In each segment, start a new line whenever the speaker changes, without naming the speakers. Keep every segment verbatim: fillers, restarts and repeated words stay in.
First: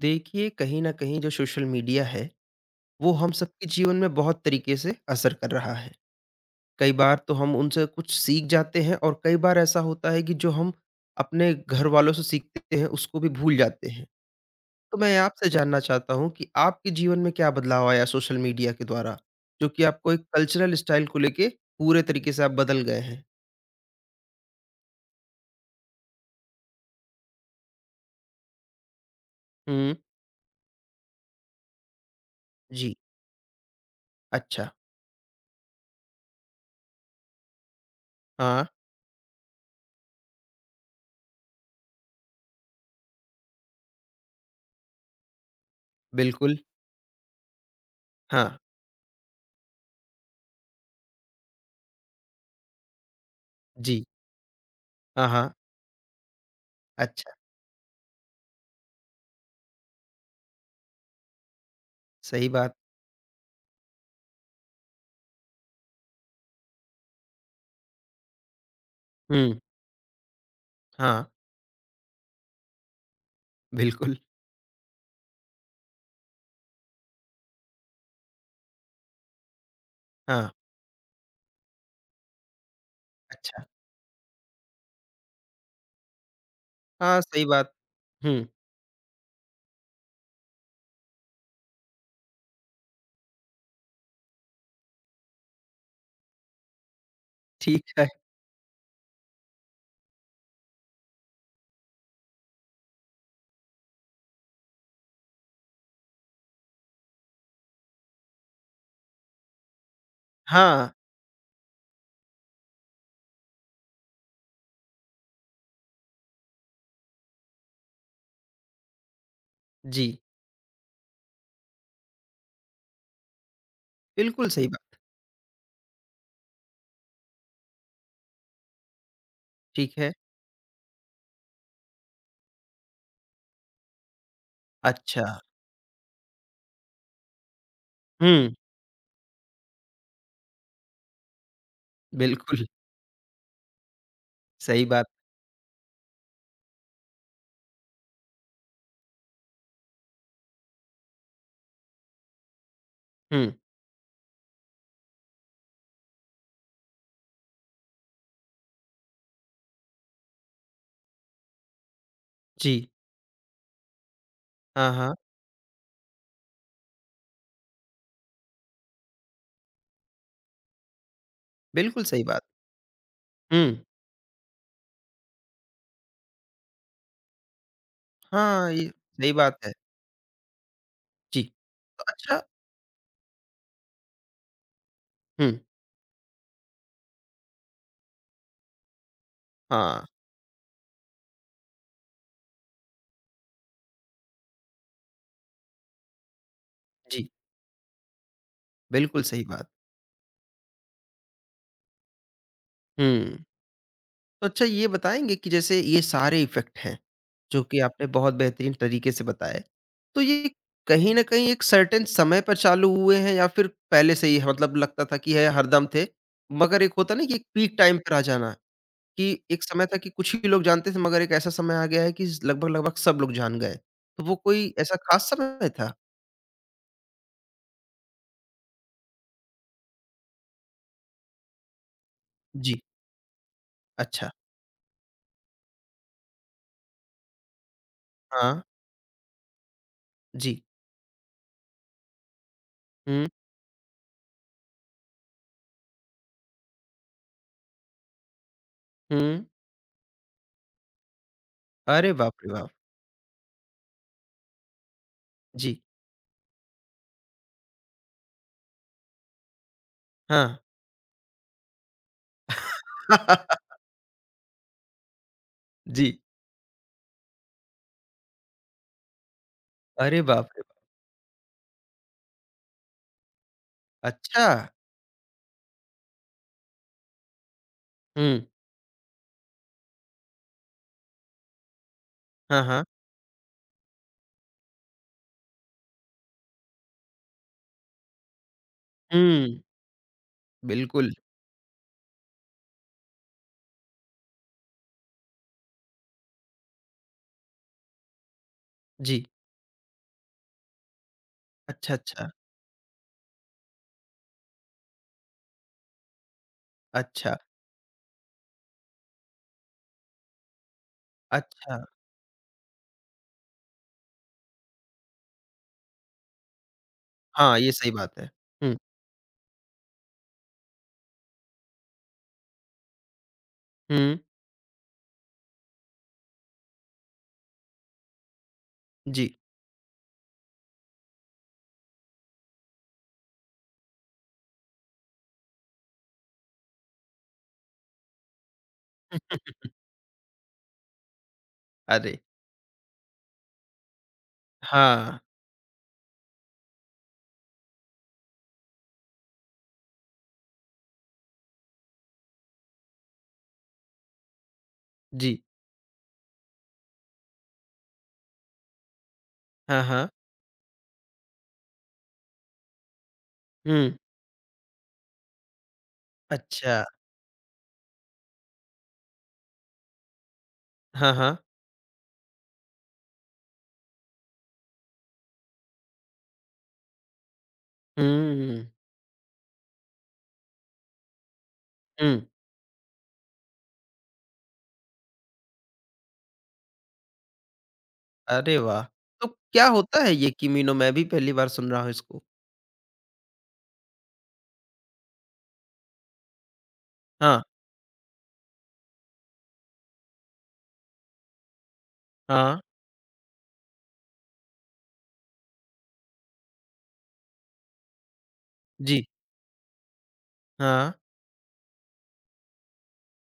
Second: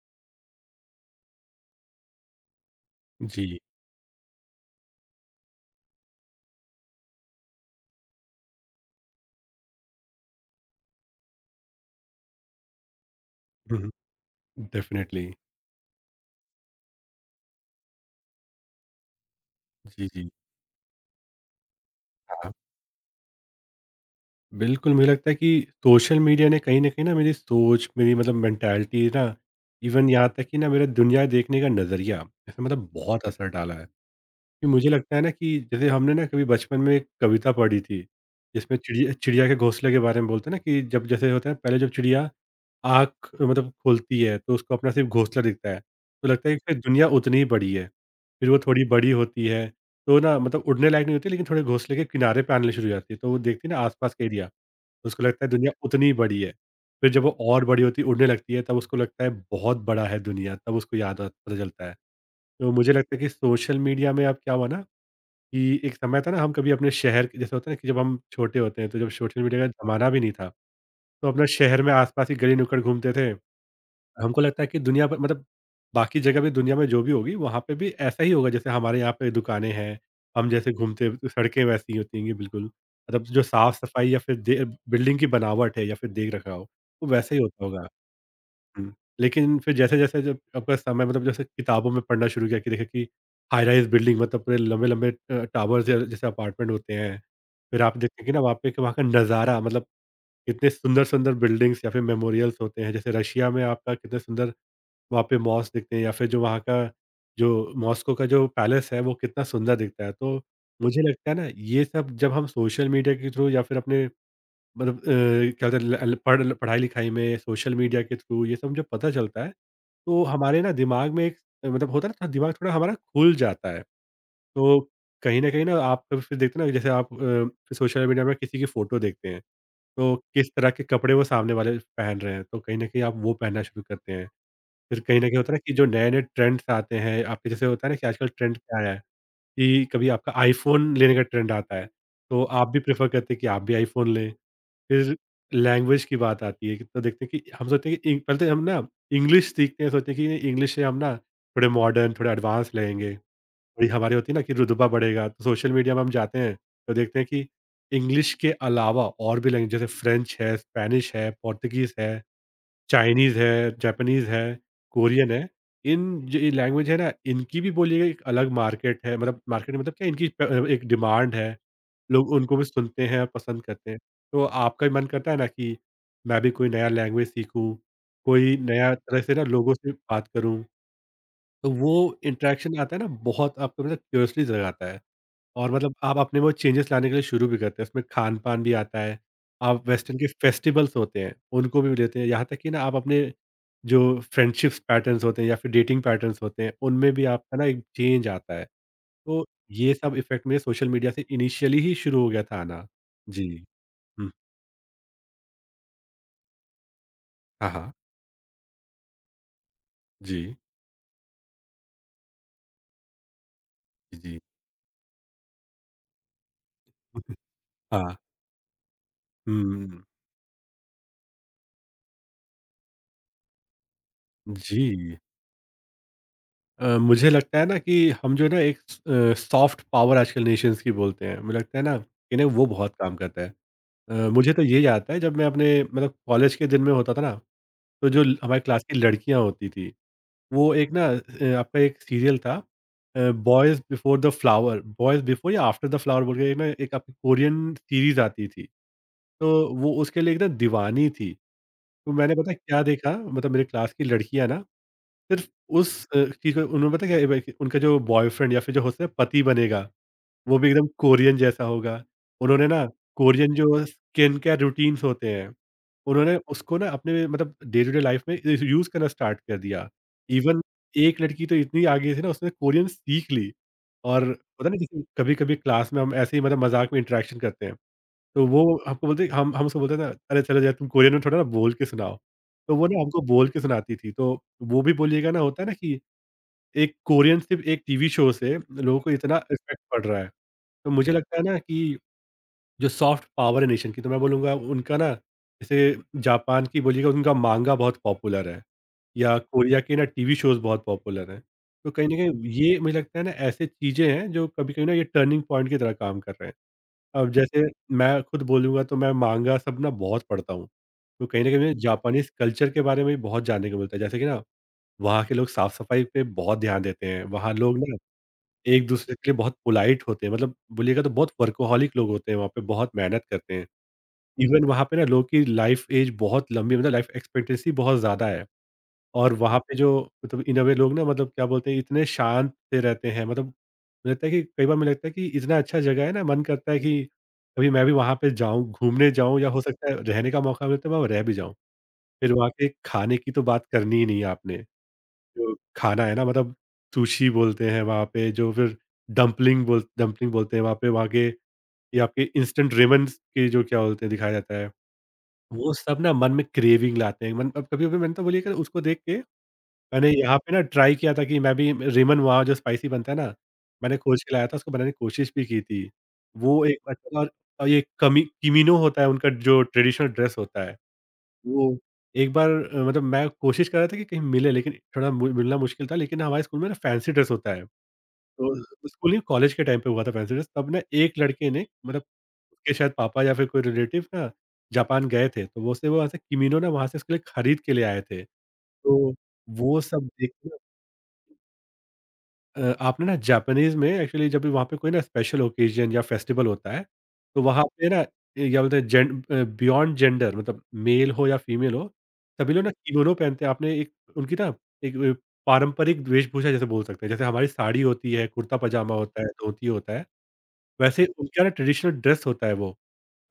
देखिए, कहीं न कहीं जो सोशल मीडिया है, वो हम
जी।
सबके जीवन में बहुत तरीके से असर कर रहा है। कई बार तो हम उनसे कुछ सीख जाते हैं और कई बार ऐसा होता है कि जो हम अपने घर वालों से सीखते हैं, उसको भी भूल
हुँ,
जाते
हुँ।
हैं। तो मैं
डेफ़िनिटली।
आपसे जानना चाहता हूँ कि आपके जीवन में क्या बदलाव आया सोशल मीडिया के द्वारा, जो कि
जी,
आपको एक
जी।
कल्चरल स्टाइल को लेके पूरे तरीके से आप
हाँ।
बदल गए हैं?
बिल्कुल, मुझे लगता है कि सोशल मीडिया ने कहीं न कहीं ना मेरी सोच, मेरी मतलब मेंटालिटी ना,
हुँ,
इवन यहाँ तक कि ना मेरा दुनिया देखने का नज़रिया, इसमें मतलब
जी,
बहुत असर डाला है। कि
अच्छा,
मुझे लगता है ना कि जैसे हमने ना कभी बचपन में एक कविता पढ़ी थी,
हाँ,
जिसमें चिड़िया चिड़िया के घोंसले के बारे में बोलते हैं ना, कि जब जैसे होता है पहले जब चिड़िया आँख मतलब खोलती है, तो उसको अपना सिर्फ़ घोंसला दिखता है। तो लगता है
बिल्कुल,
कि फिर दुनिया उतनी ही बड़ी है।
हाँ,
फिर वो थोड़ी बड़ी होती है, तो ना मतलब उड़ने लायक नहीं होती, लेकिन थोड़े घोंसले के किनारे पे आने शुरू हो जाती है। तो वो देखती है ना
जी,
आस-पास का एरिया, उसको
हाँ,
लगता है
हाँ,
दुनिया उतनी ही बड़ी है। फिर जब
अच्छा,
वो और बड़ी होती है, उड़ने लगती है, तब उसको लगता है बहुत बड़ा है दुनिया, तब उसको याद आता पता चलता है।
सही
तो
बात,
मुझे लगता है कि सोशल मीडिया में अब क्या हुआ ना, कि एक समय था ना, हम कभी अपने शहर के जैसे होता है ना कि जब हम छोटे होते हैं, तो जब सोशल
हुँ,
मीडिया का ज़माना भी नहीं था,
हाँ,
तो अपना शहर में आस-पास की गली-नुक्कड़ घूमते थे।
बिल्कुल।
हमको लगता है कि दुनिया भर मतलब बाकी जगह भी दुनिया में जो भी होगी वहाँ पे भी ऐसा ही होगा। जैसे हमारे यहाँ पे दुकानें हैं, हम
हाँ,
जैसे घूमते हैं, तो सड़कें वैसी ही होती होंगी बिल्कुल। मतलब जो
अच्छा।
साफ-सफाई या फिर दे बिल्डिंग की बनावट है या फिर देख-रखाव, वो
हाँ,
वैसे ही
सही
होता
बात
होगा।
हुँ,
हुँ, लेकिन फिर जैसे-जैसे जब आपका समय मतलब जैसे किताबों में पढ़ना शुरू किया कि देखिए कि हाई राइज़ बिल्डिंग मतलब पूरे लंबे-लंबे अ, टावर्स या जैसे अपार्टमेंट होते हैं। फिर
ठीक
आप
है।
देखते हैं कि ना वहाँ पे, कि वहाँ का नज़ारा मतलब कितने सुंदर-सुंदर बिल्डिंग्स या फिर मेमोरियल्स होते हैं। जैसे रशिया में आपका कितने सुंदर वहाँ पे मॉस दिखते हैं, या फिर जो वहाँ का जो मॉस्को का जो पैलेस है वो कितना सुंदर दिखता है। तो
हाँ,
मुझे लगता है ना, ये सब जब हम सोशल मीडिया के थ्रू या फिर अपने मतलब अ, क्या होता है ल ल पढ़ पढ़ाई-लिखाई में सोशल मीडिया के थ्रू ये सब जब पता चलता है,
जी,
तो हमारे ना दिमाग में एक अ, मतलब होता है ना थोड़ा दिमाग थोड़ा हमारा खुल जाता है।
बिल्कुल सही
तो
बात,
कहीं न कहीं ना आप कभी फिर देखते हैं ना, जैसे आप अ, फिर सोशल मीडिया में किसी की फ़ोटो देखते हैं,
ठीक है।
तो किस तरह के कपड़े वो सामने वाले पहन रहे हैं, तो कहीं न कहीं आप वो पहनना शुरू करते हैं। फिर कहीं
अच्छा,
न कहीं होता है ना कि जो नए-नए ट्रेंड्स आते हैं, आपके जैसे होता है ना कि आजकल
हुँ,
ट्रेंड क्या आया है, कि कभी आपका आईफ़ोन लेने का ट्रेंड आता है, तो
बिल्कुल
आप भी प्रेफ़र करते हैं कि आप भी आईफ़ोन लें।
सही बात,
फिर लैंग्वेज की बात आती है, कि तो देखते हैं कि हम सोचते हैं कि इंग- पहले तो हम ना इंग्लिश सीखते हैं, सोचते हैं कि इंग्लिश से हम ना थोड़े मॉडर्न, थोड़े एडवांस लगेंगे।
हुँ,
थोड़ी हमारी होती है ना कि रुतबा बढ़ेगा, तो सोशल मीडिया में हम जाते हैं, तो देखते हैं कि इंग्लिश के अलावा और भी लैंग्वेज, जैसे फ्रेंच है, स्पेनिश है, पोर्तुगीज़ है।
जी,
चाइनीज़ है, जापानीज़ है,
हाँ, हाँ,
कोरियन है, इन जो ये लैंग्वेज है ना, इनकी भी बोलिए एक अलग मार्केट है, मतलब मार्केट मतलब क्या, इनकी प एक डिमांड है।
बिल्कुल सही
लोग
बात,
उनको भी सुनते हैं और
हुँ,
पसंद करते हैं। तो आपका भी मन करता है ना कि मैं भी कोई नया लैंग्वेज सीखूँ, कोई
हाँ, ये
नया तरह
सही
से ना
बात है,
लोगों से बात करूँ,
जी।
तो वो
तो अच्छा
इंटरेक्शन आता है ना बहुत, आपको मतलब क्यूरियोसिटी जगाता है।
हुँ,
और मतलब आप अपने वो चेंजेस लाने के लिए शुरू भी करते हैं, उसमें खान-पान भी आता है। आप
हाँ,
वेस्टर्न के फेस्टिवल्स होते हैं, उनको भी लेते हैं। यहाँ तक कि ना आप अपने जो फ्रेंडशिप्स पैटर्न्स होते हैं या फिर डेटिंग पैटर्न्स होते हैं, उनमें भी
जी,
आपका ना एक चेंज आता है।
बिल्कुल सही
तो
बात,
ये सब इफ़ेक्ट मेरे सोशल मीडिया से इनिशियली ही शुरू हो गया था आना।
हुँ।
जी। हुँ।
तो अच्छा ये बताएँगे कि जैसे ये सारे इफ़ेक्ट हैं, जो
हाँ,
कि
हाँ।
आपने बहुत बेहतरीन तरीके से बताए। तो ये
जी,
कहीं न कहीं एक सर्टेन समय पर चालू हुए हैं या फिर पहले से ही
जी।
है? मतलब लगता था कि यह हरदम थे? मगर एक होता है ना कि एक पीक टाइम पर
हाँ।
आ जाना, कि एक समय था
हुँ,
कि कुछ ही लोग जानते थे मगर एक ऐसा समय आ गया है कि लगभग-लगभग सब लोग जान गए। तो वो कोई
जी।
ऐसा ख़ास समय था?
अ, मुझे लगता है ना कि हम जो है ना एक स अ, सॉफ्ट पावर आजकल नेशंस की बोलते हैं। मुझे लगता है ना, कि ना वो
जी,
बहुत काम करता है। अ,
अच्छा,
मुझे तो ये याद है, जब मैं अपने मतलब कॉलेज के दिन में होता था ना, तो जो ल
हाँ,
हमारी क्लास की लड़कियाँ होती थी,
जी,
वो एक ना अ, आपका एक सीरियल था,
हुँ,
अ, boys before the flower, boys before या आफ्टर द फ्लावर बोल के, एक ना एक आपकी कोरियन सीरीज़ आती थी,
हुँ।
तो वो उसके लिए एक ना दीवानी थी।
अरे
तो
बाप
मैंने पता
रे
है
बाप!
क्या देखा, मतलब मेरे क्लास की लड़कियाँ ना सिर्फ़
जी,
उस अ, चीज़ को, उन्होंने पता है क्या, एक- उनका जो बॉयफ्रेंड या फिर जो होता है पति बनेगा,
हाँ।
वो भी एकदम कोरियन जैसा होगा। उन्होंने ना कोरियन जो स्किन केयर रूटीन्स होते हैं,
जी,
उन्होंने उसको ना अपने मतलब डे टू डे लाइफ़ में यूज़ यूज़ करना स्टार्ट कर दिया।
अरे बाप
इवन
रे बाप!
एक लड़की तो इतनी आगे थी ना, उसने कोरियन सीख ली। और
अच्छा।
पता नहीं, जैसे कभी-कभी क्लास में हम ऐसे ही मतलब मज़ाक में इंटरेक्शन करते हैं,
हुँ।
तो वो हमको बोलते हैं, हम हम उसको बोलते हैं ना, "अरे! चलो यार, तुम कोरियन में थोड़ा ना बोल के सुनाओ।"
हाँ,
तो
हाँ।
वो ना हमको बोल के सुनाती थी। तो वो भी बोलिएगा ना, होता है ना कि एक कोरियन, सिर्फ़ एक टीवी शो से लोगों को इतना
हुँ,
इफ़ेक्ट पड़ रहा है। तो
बिल्कुल।
मुझे लगता है ना, कि जो सॉफ्ट पावर है नेशन की, तो मैं बोलूँगा उनका ना, जैसे जापान की बोलिएगा उनका मांगा बहुत पॉपुलर है,
जी।
या कोरिया के ना टीवी शोज़ बहुत पॉपुलर हैं। तो
अच्छा,
कहीं न
अच्छा।
कहीं ये मुझे लगता है ना, ऐसे चीज़ें हैं जो कभी-कभी ना ये टर्निंग पॉइंट की तरह काम कर रहे हैं। अब
अच्छा,
जैसे मैं खुद बोलूँगा, तो मैं मांगा सब ना बहुत पढ़ता हूँ। तो कहीं न कहीं मुझे
अच्छा।
जापानीज़ कल्चर के बारे में भी बहुत जानने को मिलता है। जैसे कि ना, वहाँ के लोग साफ-सफाई पे बहुत ध्यान देते हैं। वहाँ
हाँ, ये
लोग
सही
ना
बात है। हुँ,
एक-दूसरे के लिए बहुत पोलाइट होते हैं, मतलब बोलिएगा तो बहुत वर्कहॉलिक लोग होते हैं वहाँ पे, बहुत मेहनत करते हैं।
हुँ।
इवन वहाँ पे ना लोग की लाइफ़ एज बहुत लंबी है, मतलब लाइफ़ एक्सपेक्टेंसी बहुत ज़्यादा है।
जी।
और वहाँ पे जो मतलब इन अ वे लोग ना, मतलब क्या बोलते हैं, इतने शांत से रहते हैं, मतलब मुझे लगता है कि कई बार मुझे लगता है कि इतना अच्छा जगह है ना, मन करता है कि कभी मैं भी वहाँ पे जाऊँ, घूमने जाऊँ, या हो सकता है रहने का मौका मिले, तो मैं रह भी जाऊँ।
अरे!
फिर वहाँ के खाने की तो बात करनी ही नहीं है आपने।
हाँ।
जो खाना है ना, मतलब सुशी बोलते हैं वहाँ पे, जो फिर डम्पलिंग बोल डम्पलिंग बोलते हैं वहाँ पे, वहाँ के ये आपके इंस्टेंट रेमन के जो क्या बोलते हैं दिखाया जाता है,
जी।
वो सब ना मन में क्रेविंग लाते हैं। मन अब कभी कभी मैंने तो बोलिए कि उसको देख के
हाँ, हाँ।
मैंने यहाँ पे ना ट्राई किया था, कि मैं भी रेमन, वहाँ जो स्पाइसी बनता है ना,
हुँ।
मैंने खोज के लाया था, उसको बनाने की कोशिश भी की थी। वो एक
अच्छा।
अच्छा, और और ये कमी किमिनो होता है उनका, जो ट्रेडिशनल ड्रेस होता है।
हाँ, हाँ।
वो एक बार अ, मतलब मैं कोशिश कर रहा था कि कहीं मिले, लेकिन थोड़ा मु मिलना मुश्किल था, लेकिन हमारे स्कूल में ना फैंसी ड्रेस होता है।
हुँ,
तो स्कूल नहीं, कॉलेज के टाइम पे हुआ था फैंसी ड्रेस, तब ना एक लड़के ने मतलब
हुँ।
उसके शायद पापा या फिर कोई रिलेटिव ना जापान गए थे। तो वो से वो ऐसे किमीनो ना वहाँ से उसके लिए खरीद के ले आए थे।
अरे वाह!
तो
तो क्या
वो
होता
सब
है ये
देख
किमीनो? मैं भी पहली बार सुन रहा हूँ इसको।
अ, आपने ना जापानीज़ में एक्चुअली जब भी वहाँ पे कोई ना स्पेशल ओकेज़न या फेस्टिवल होता है,
हाँ,
तो वहाँ पे ना ये क्या बोलते हैं, जेन अ, बियॉन्ड जेंडर, मतलब मेल हो या फीमेल हो, सभी
हाँ।
लोग ना किमोनो पहनते हैं। आपने एक उनकी ना एक अ, पारंपरिक वेशभूषा जैसे बोल सकते हैं। जैसे हमारी साड़ी होती है, कुर्ता-पजामा
जी।
होता है, धोती होता है,
हाँ,
वैसे उनका ना ट्रेडिशनल ड्रेस होता है वो।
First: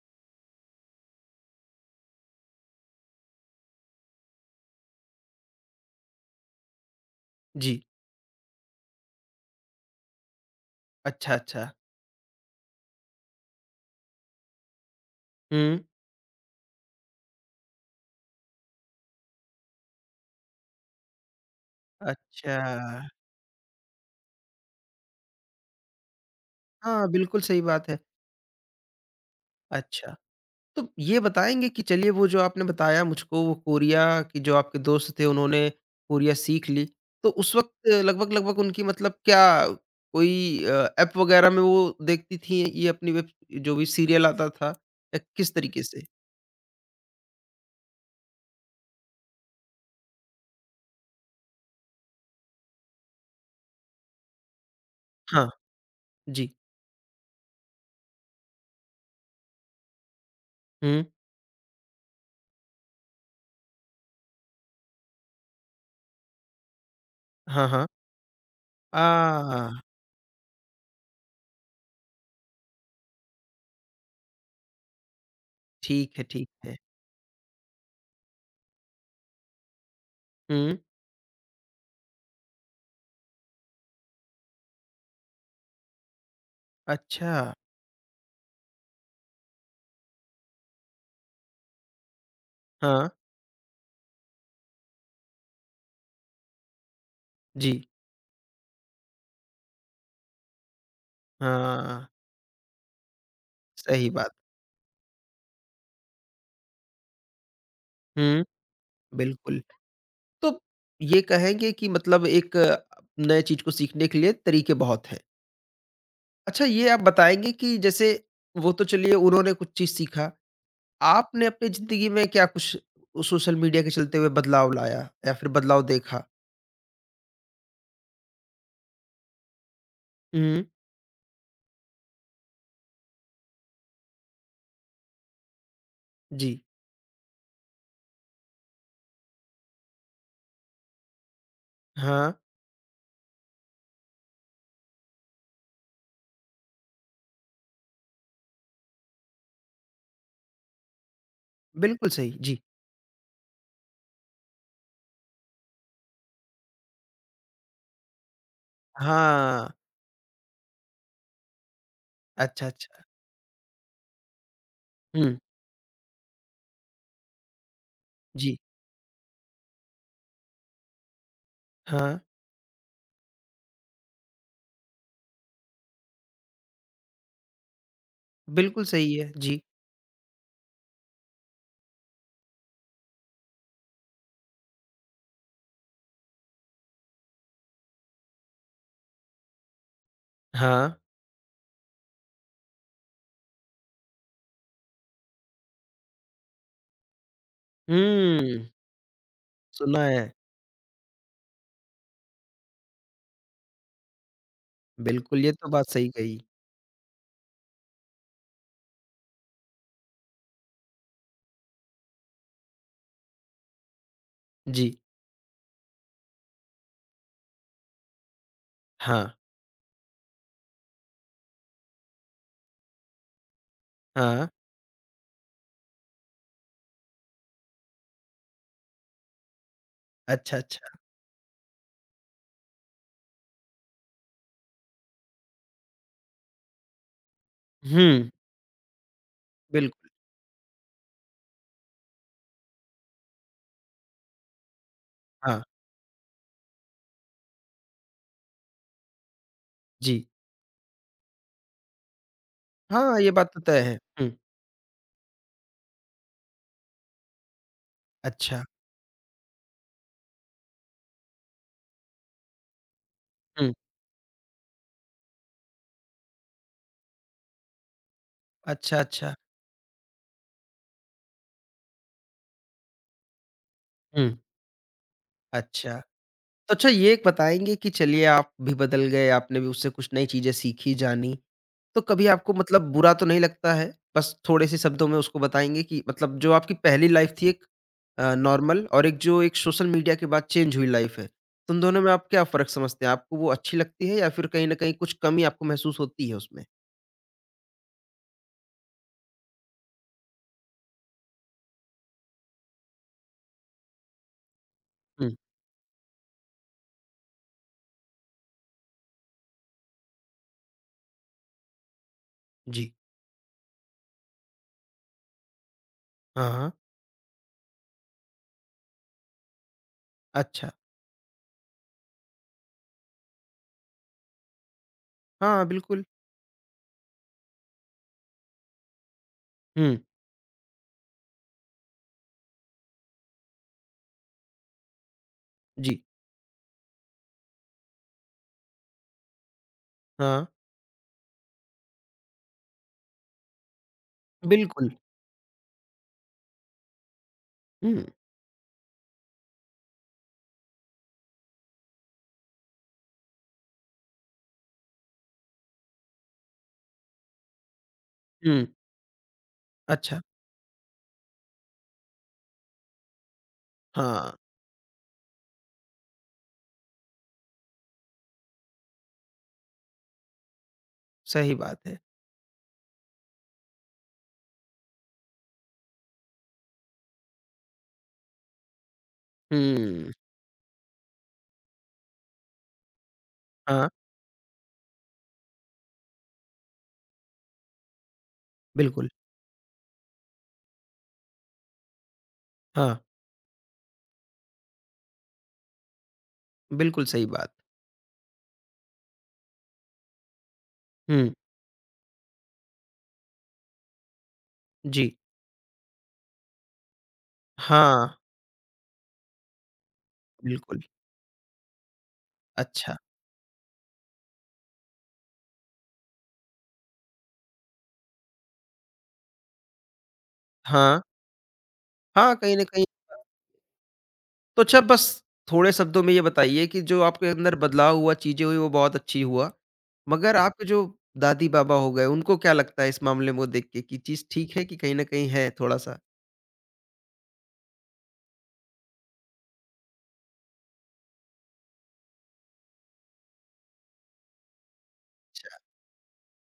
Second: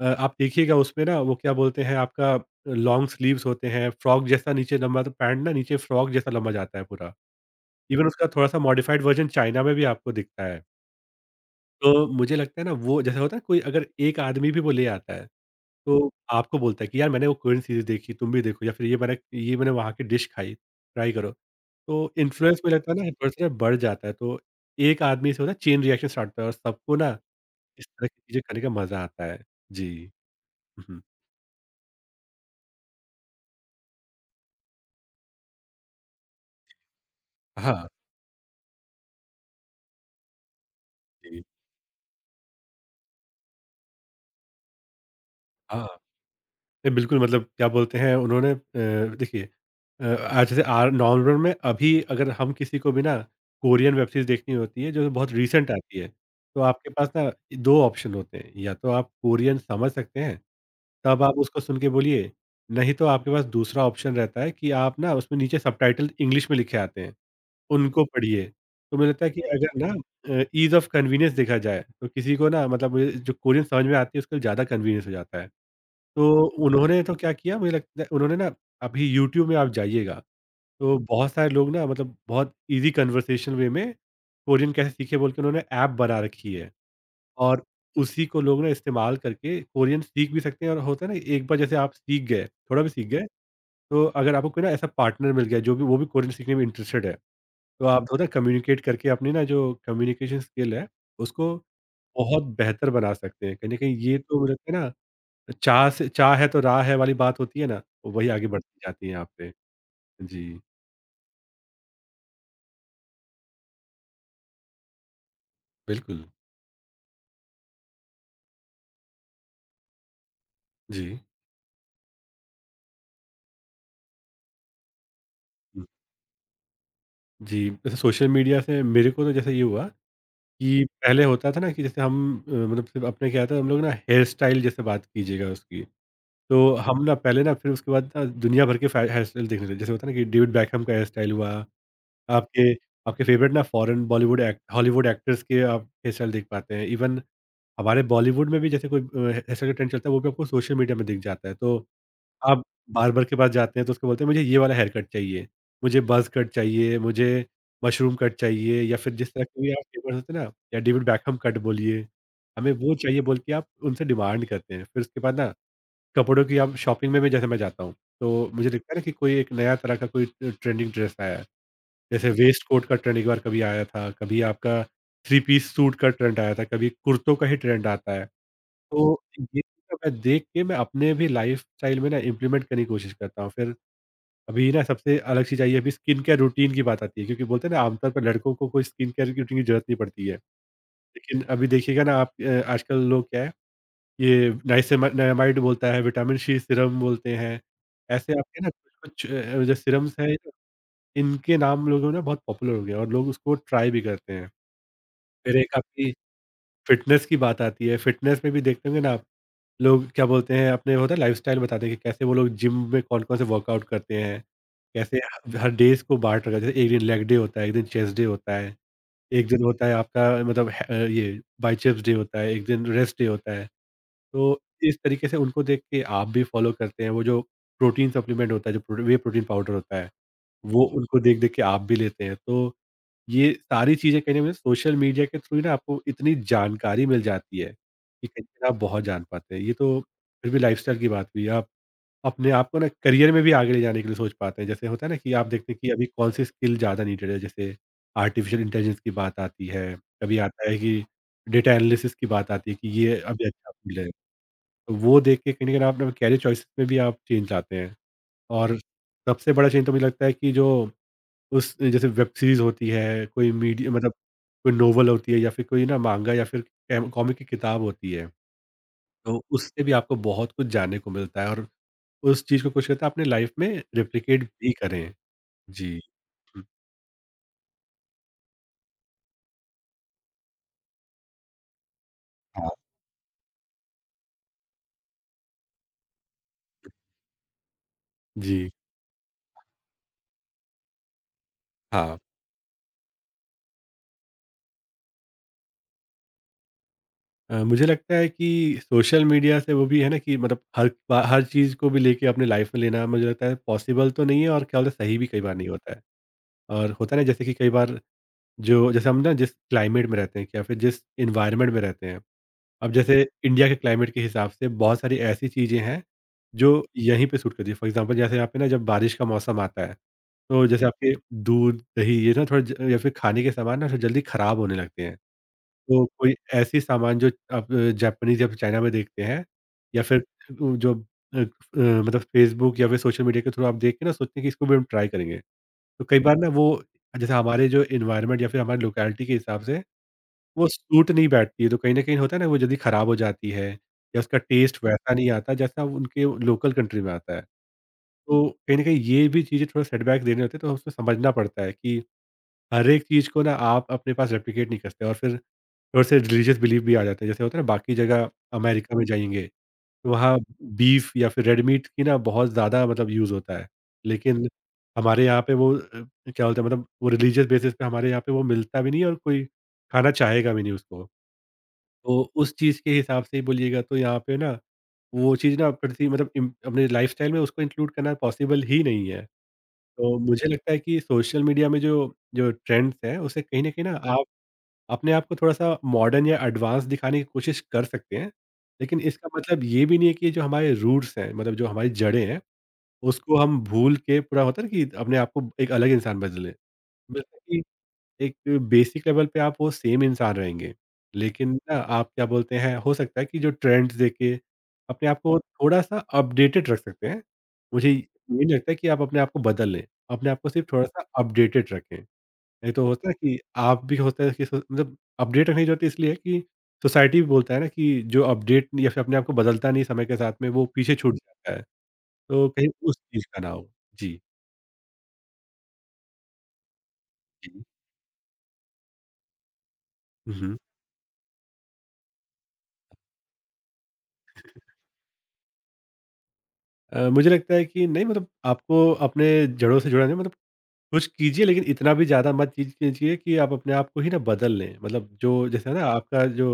अ, आप देखिएगा उसमें ना, वो क्या बोलते हैं आपका लॉन्ग स्लीव्स होते हैं, फ्रॉक जैसा नीचे लंबा, तो पैंट ना नीचे फ्रॉक जैसा लंबा जाता है पूरा।
जी।
इवन उसका थोड़ा-सा मॉडिफाइड वर्ज़न चाइना में भी आपको दिखता है।
अच्छा, अच्छा।
तो मुझे लगता है ना वो जैसे होता है, कोई अगर एक आदमी भी वो ले आता है,
हुँ।
तो आपको बोलता है कि यार मैंने वो कोरियन सीरीज़ देखी, तुम भी देखो, या फिर ये मैंने ये मैंने वहाँ की डिश खाई, ट्राई करो। तो
अच्छा।
इन्फ्लुएंस मुझे लगता है ना थोड़ा-सा बढ़ जाता है। तो एक आदमी से होता है चेन रिएक्शन स्टार्ट होता है और सबको
हाँ,
ना
बिल्कुल सही
इस
बात है।
तरह की चीज़ें खाने का मज़ा आता है। जी।
अच्छा।
हुँ,
तो
हुँ।
ये बताएँगे कि चलिए वो जो आपने बताया मुझको वो कोरिया कि जो आपके दोस्त थे उन्होंने कोरिया सीख ली, तो उस वक़्त
हाँ,
लगभग-लगभग उनकी मतलब क्या कोई अ, ऐप
जी।
वग़ैरह में वो देखती थीं ये अपनी वेब जो भी सीरियल आता था या किस तरीके
हाँ।
से?
नहीं, बिल्कुल मतलब क्या बोलते हैं उन्होंने, अ, देखिए। अ, आज जैसे आर नवंबर में अभी अगर हम किसी को भी ना कोरियन वेब सीरीज़ देखनी होती है जो बहुत
हाँ,
रीसेंट आती है,
जी।
तो आपके पास ना दो ऑप्शन होते हैं, या तो आप कोरियन समझ सकते हैं,
हुँ।
तब आप उसको सुन के बोलिए, नहीं तो आपके पास दूसरा ऑप्शन रहता है कि आप ना उसमें नीचे सबटाइटल इंग्लिश में लिखे आते हैं,
हाँ, हाँ।
उनको पढ़िए। तो मुझे लगता है कि
आ
अगर ना अ, ईज़ ऑफ कन्वीनियंस देखा जाए, तो किसी को ना मतलब मुझे जो कोरियन समझ में आती है उसको ज़्यादा कन्वीनियंस हो जाता है।
ठीक है,
तो
ठीक है।
उन्होंने तो क्या किया, मुझे लगता है उन्होंने ना अभी यूट्यूब में आप जाइएगा,
हुँ,
तो बहुत सारे लोग ना मतलब बहुत ईज़ी कन्वर्सेशन वे में कोरियन कैसे सीखें बोल के उन्होंने ऐप बना रखी है,
अच्छा।
और उसी को लोग ना इस्तेमाल करके कोरियन सीख भी सकते हैं। और होता है ना, एक बार जैसे आप सीख गए, थोड़ा भी सीख
हाँ,
गए, तो अगर आपको कोई ना ऐसा पार्टनर मिल गया जो भी वो भी कोरियन सीखने में इंटरेस्टेड है,
जी।
तो आप होता है कम्युनिकेट करके अपनी ना जो कम्युनिकेशन स्किल है, उसको
हाँ,
बहुत बेहतर बना सकते हैं। कहीं न कहीं
सही
ये
बात।
तो मुझे लगता है ना, चाह से चाह है तो राह है वाली बात होती है ना, वही
हुँ,
आगे बढ़ती जाती है यहाँ पे।
बिल्कुल। तो
जी।
ये कहेंगे कि मतलब एक अ, नए चीज़ को सीखने के लिए तरीके बहुत हैं।
बिल्कुल।
अच्छा ये आप बताएँगे कि जैसे वो तो चलिए उन्होंने कुछ चीज़ सीखा,
जी।
आपने अपनी ज़िंदगी में क्या कुछ सोशल मीडिया के चलते हुए बदलाव लाया या फिर बदलाव
हुँ।
देखा?
जी, जैसे सोशल मीडिया से मेरे को तो जैसे ये हुआ
हुँ,
कि पहले होता था ना कि जैसे हम, अ, मतलब सिर्फ़ अपने क्या था हम लोग ना हेयर स्टाइल जैसे बात कीजिएगा उसकी,
जी।
तो हम ना पहले ना फिर उसके बाद ना दुनिया भर के फ़े हेयर स्टाइल देखने लगे। जैसे होता है ना कि डेविड बेकहम का हेयर स्टाइल हुआ,
हाँ,
आपके आपके फ़ेवरेट ना foreign Bollywood act Hollywood actors के आप हेयर स्टाइल देख पाते हैं। इवन हमारे बॉलीवुड में भी जैसे कोई अ, हेयर स्टाइल का ट्रेंड चलता है, वो भी आपको सोशल मीडिया में दिख जाता है। तो
बिल्कुल सही। जी।
आप बार्बर के पास जाते हैं तो उसको बोलते हैं मुझे ये वाला हेयर कट चाहिए, मुझे बज़ कट चाहिए, मुझे मशरूम कट चाहिए, या फिर जिस तरह के भी
हाँ।
आप फेमस होते हैं ना, या डेविड बेकहम कट बोलिए,
अच्छा,
हमें वो
अच्छा।
चाहिए बोल के आप उनसे डिमांड करते हैं। फिर उसके
हुँ,
बाद ना कपड़ों की आप शॉपिंग में भी जैसे मैं जाता हूँ, तो
जी।
मुझे लगता है ना कि कोई एक नया तरह का कोई अ, ट्रेंडिंग ड्रेस आया है।
हाँ,
जैसे वेस्ट कोट का ट्रेंड एक बार कभी आया था, कभी आपका थ्री पीस सूट का ट्रेंड आया था, कभी कुर्तों का ही ट्रेंड आता है।
बिल्कुल सही
तो
है।
ये
जी।
चीज़ मैं देख के मैं अपने भी लाइफ़स्टाइल में ना इम्प्लीमेंट करने की कोशिश करता हूँ। फिर अभी ना सबसे अलग चीज़ आई है, अभी स्किन केयर रूटीन की बात आती है, क्योंकि बोलते हैं ना आमतौर पर लड़कों को कोई स्किन केयर की रूटीन की ज़रूरत नहीं पड़ती है।
हाँ।
लेकिन अभी देखिएगा ना, आप, अ, आजकल लोग क्या है, ये नाइसेमा नाइमाइड बोलता है, विटामिन सी सीरम बोलते हैं। ऐसे आपके
हुँ,
ना कुछ-कुछ, अ, जो
सुना
सीरम्स
है।
हैं, इनके नाम लोगों ने बहुत पॉपुलर हो गए, और लोग उसको ट्राई भी करते हैं।
बिल्कुल, ये
फिर
तो
एक
बात सही
आपकी
कही।
फ़िटनेस की बात आती है। फ़िटनेस में भी देखते होंगे ना आप, लोग क्या बोलते हैं अपने होता है लाइफस्टाइल बताते हैं कि कैसे वो लोग जिम में कौन-कौन से वर्कआउट करते हैं।
जी।
कैसे ह हर डेज़ को बाँट रखा है, जैसे एक दिन लेग डे होता है, एक दिन चेस्ट डे होता है,
हाँ,
एक दिन होता है आपका मतलब, ह अ, ये बाइसेप्स डे होता है, एक दिन रेस्ट डे होता है।
हाँ।
तो इस तरीके से उनको देख के आप भी फ़ॉलो करते हैं, वो जो प्रोटीन सप्लीमेंट होता है, जो प्रो व्हे प्रोटीन पाउडर होता है,
अच्छा,
वो
अच्छा।
उनको देख-देख के आप भी लेते हैं। तो ये सारी चीज़ें कहीं न कहीं सोशल मीडिया के थ्रू ही ना आपको इतनी जानकारी मिल जाती है, कि
हुँ।
कहीं न कहीं आप बहुत जान पाते हैं। ये तो
बिल्कुल,
फिर भी लाइफ़स्टाइल की बात हुई। आप अपने आप को ना करियर में भी आगे ले जाने के लिए सोच पाते हैं। जैसे होता है ना कि आप
हाँ,
देखते हैं कि अभी कौन सी स्किल ज़्यादा नीडेड है, जैसे आर्टिफ़िशियल इंटेलिजेंस की बात आती है,
जी।
कभी आता है कि डेटा एनालिसिस की बात आती है कि ये
हाँ, ये
अभी
बात तो
अच्छा
तय है।
फ़ील्ड है।
हुँ।
तो वो देख के कहीं न कहीं आप ना कैरियर चॉइसेस में भी आप चेंज लाते हैं।
अच्छा।
और सबसे बड़ा चेंज तो मुझे लगता है कि जो, उस जैसे वेब सीरीज़ होती है, कोई
हुँ।
मीडिया मतलब कोई नोवेल होती है, या फिर कोई ना माँगा, या फिर कैम कॉमिक की किताब होती है।
अच्छा, अच्छा।
तो उससे भी आपको बहुत कुछ जानने को मिलता है, और उस चीज़ को कुछ कहते हैं अपने लाइफ़ में
हुँ।
रेप्लिकेट भी करें।
अच्छा।
जी। हुँ।
तो अच्छा ये एक बताएँगे कि चलिए आप भी बदल गए, आपने भी उससे कुछ नई चीज़ें सीखी, जानी। तो कभी आपको
हाँ।
मतलब बुरा तो नहीं लगता है? बस थोड़े-से शब्दों में उसको बताएँगे कि मतलब जो आपकी पहली लाइफ़ थी एक अ,
जी,
नॉर्मल और एक जो एक सोशल मीडिया के बाद चेंज हुई लाइफ़ है। तो उन दोनों में
हाँ।
आप क्या फ़र्क समझते हैं? आपको वो अच्छी लगती है या फिर कहीं न कहीं कुछ कमी आपको महसूस होती है उसमें?
अ, मुझे लगता है कि सोशल मीडिया से वो भी है ना कि मतलब हर बा हर चीज़ को भी लेके अपने लाइफ़ में लेना मुझे लगता है पॉसिबल तो नहीं है, और क्या बोलते हैं सही भी
हुँ,
कई बार नहीं होता है। और होता है ना, जैसे कि कई बार जो जैसे हम ना जिस क्लाइमेट में रहते हैं या फिर जिस एनवायरनमेंट में रहते हैं,
जी।
अब जैसे इंडिया के क्लाइमेट के हिसाब से बहुत सारी ऐसी चीज़ें हैं,
हाँ, हाँ।
जो यहीं पे सूट करती है। फॉर एग्ज़ाम्पल, जैसे यहाँ पे ना जब बारिश का मौसम आता है, तो
अच्छा।
जैसे आपके दूध, दही, ये ना थोड़ा ज या फिर खाने के सामान ना थोड़ा जल्दी खराब होने लगते हैं।
हाँ, बिल्कुल।
तो कोई ऐसी सामान जो आप जापानीज़ या फिर चाइना में देखते हैं,
हुँ।
या फिर उ जो, अ अ, मतलब फ़ेसबुक या फिर सोशल मीडिया के थ्रू आप देख के ना सोचते हैं कि इसको भी हम ट्राई करेंगे।
जी,
तो कई बार ना वो, जैसे हमारे जो एनवायरनमेंट या फिर हमारी लोकेलिटी के हिसाब से
हाँ।
वो सूट नहीं बैठती है, तो कहीं न कहीं होता है ना वो जल्दी ख़राब हो जाती है, या उसका टेस्ट
बिल्कुल,
वैसा नहीं आता जैसा उनके लोकल कंट्री में आता है।
हुँ,
तो कहीं न कहीं ये भी चीज़ें थोड़ा सेटबैक देने होते हैं, तो उसको समझना पड़ता है कि हर एक चीज़ को ना आप अपने पास रेप्लिकेट नहीं कर सकते, और फिर थोड़े-से रिलीजियस बिलीफ भी आ जाते हैं। जैसे होता है ना, बाकी जगह
हुँ।
अमेरिका में जाएँगे, तो
अच्छा,
वहाँ बीफ या फिर रेड मीट की ना बहुत ज़्यादा मतलब यूज़ होता है।
हाँ,
लेकिन हमारे यहाँ पे वो, अ, क्या बोलते हैं, मतलब वो रिलीजियस बेसिस पे हमारे यहाँ पे वो मिलता भी नहीं है, और कोई खाना चाहेगा भी नहीं उसको।
सही बात है।
तो उस चीज़ के हिसाब से ही बोलिएगा तो यहाँ पे ना वो चीज़ ना प्रति मतलब इम अपने लाइफ़स्टाइल में उसको इंक्लूड करना पॉसिबल ही नहीं है।
हुँ।
तो मुझे लगता है कि सोशल मीडिया में जो जो ट्रेंड्स हैं, उससे कहीं न कहीं
हाँ,
ना, हाँ, आप अपने आप को थोड़ा-सा मॉडर्न या एडवांस दिखाने की कोशिश कर सकते हैं। लेकिन
बिल्कुल,
इसका मतलब ये भी नहीं है कि जो हमारे रूट्स हैं, मतलब जो हमारी जड़ें हैं,
हाँ,
उसको हम भूल के पूरा होता है ना कि अपने आप को एक अलग इंसान
बिल्कुल सही बात।
बदलें। एक बेसिक लेवल पे आप वो सेम इंसान रहेंगे।
हुँ।
लेकिन ना आप क्या बोलते हैं, हो सकता है कि जो ट्रेंड्स देख के अपने
जी,
आप को थोड़ा-सा अपडेटेड रख सकते हैं। मुझे ये
हाँ,
नहीं लगता कि आप अपने आप को बदल लें, अपने आप को सिर्फ़
बिल्कुल,
थोड़ा-सा अपडेटेड रखें। नहीं तो
अच्छा,
होता है कि आप भी होता है कि सो मतलब अपडेट रखने की ज़रूरत इसलिए है कि सोसाइटी भी बोलता है ना कि जो अपडेट या फिर अपने आप को बदलता नहीं समय के साथ में, वो पीछे
हाँ,
छूट जाता है।
हाँ,
तो
कहीं न
कहीं
कहीं
उस चीज़ का ना हो। जी।
तो अच्छा बस थोड़े शब्दों में ये बताइए कि जो आपके अंदर
जी।
बदलाव हुआ, चीज़ें हुई वो बहुत अच्छी हुआ, मगर
हुँ, हुँ।
आपके जो दादी-बाबा हो गए उनको क्या लगता है इस मामले में वो देख के कि चीज़ ठीक है कि कहीं न कहीं है थोड़ा-सा?
अ, मुझे लगता है कि नहीं, मतलब आपको अपने जड़ों से जुड़ा नहीं, मतलब कुछ कीजिए, लेकिन इतना भी ज़्यादा मत चीज़ कीजिए कि आप अपने आप को ही ना बदल लें। मतलब जो
अच्छा,
जैसे है ना आपका जो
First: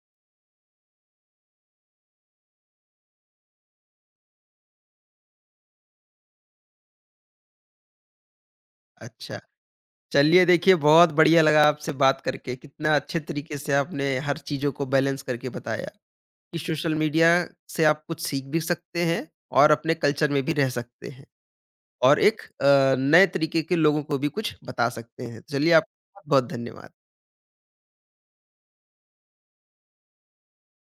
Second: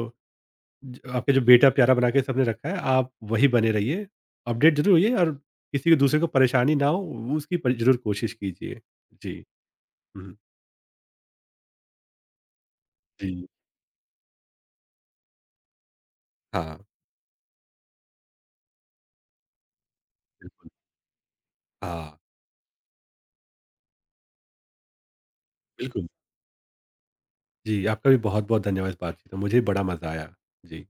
ज आपका जो बेटा प्यारा बना के सबने रखा है, आप वही बने रहिए। अपडेट ज़रूर होइए, और किसी को, दूसरे को परेशानी ना हो, वो उसकी पर ज़रूर कोशिश कीजिए।
अच्छा।
जी। हुँ।
चलिए देखिए, बहुत बढ़िया लगा आपसे बात करके। कितना अच्छे
जी।
तरीके से आपने हर चीज़ों को बैलेंस करके बताया कि
हाँ,
सोशल मीडिया से आप कुछ सीख भी सकते हैं और अपने कल्चर में भी रह
बिल्कुल।
सकते हैं
हाँ,
और एक अ, नए तरीके के लोगों को भी कुछ बता सकते हैं। चलिए,
बिल्कुल।
आपका बहुत-बहुत धन्यवाद।
जी, आपका भी बहुत-बहुत धन्यवाद इस बातचीत में। मुझे बड़ा मज़ा आया। जी।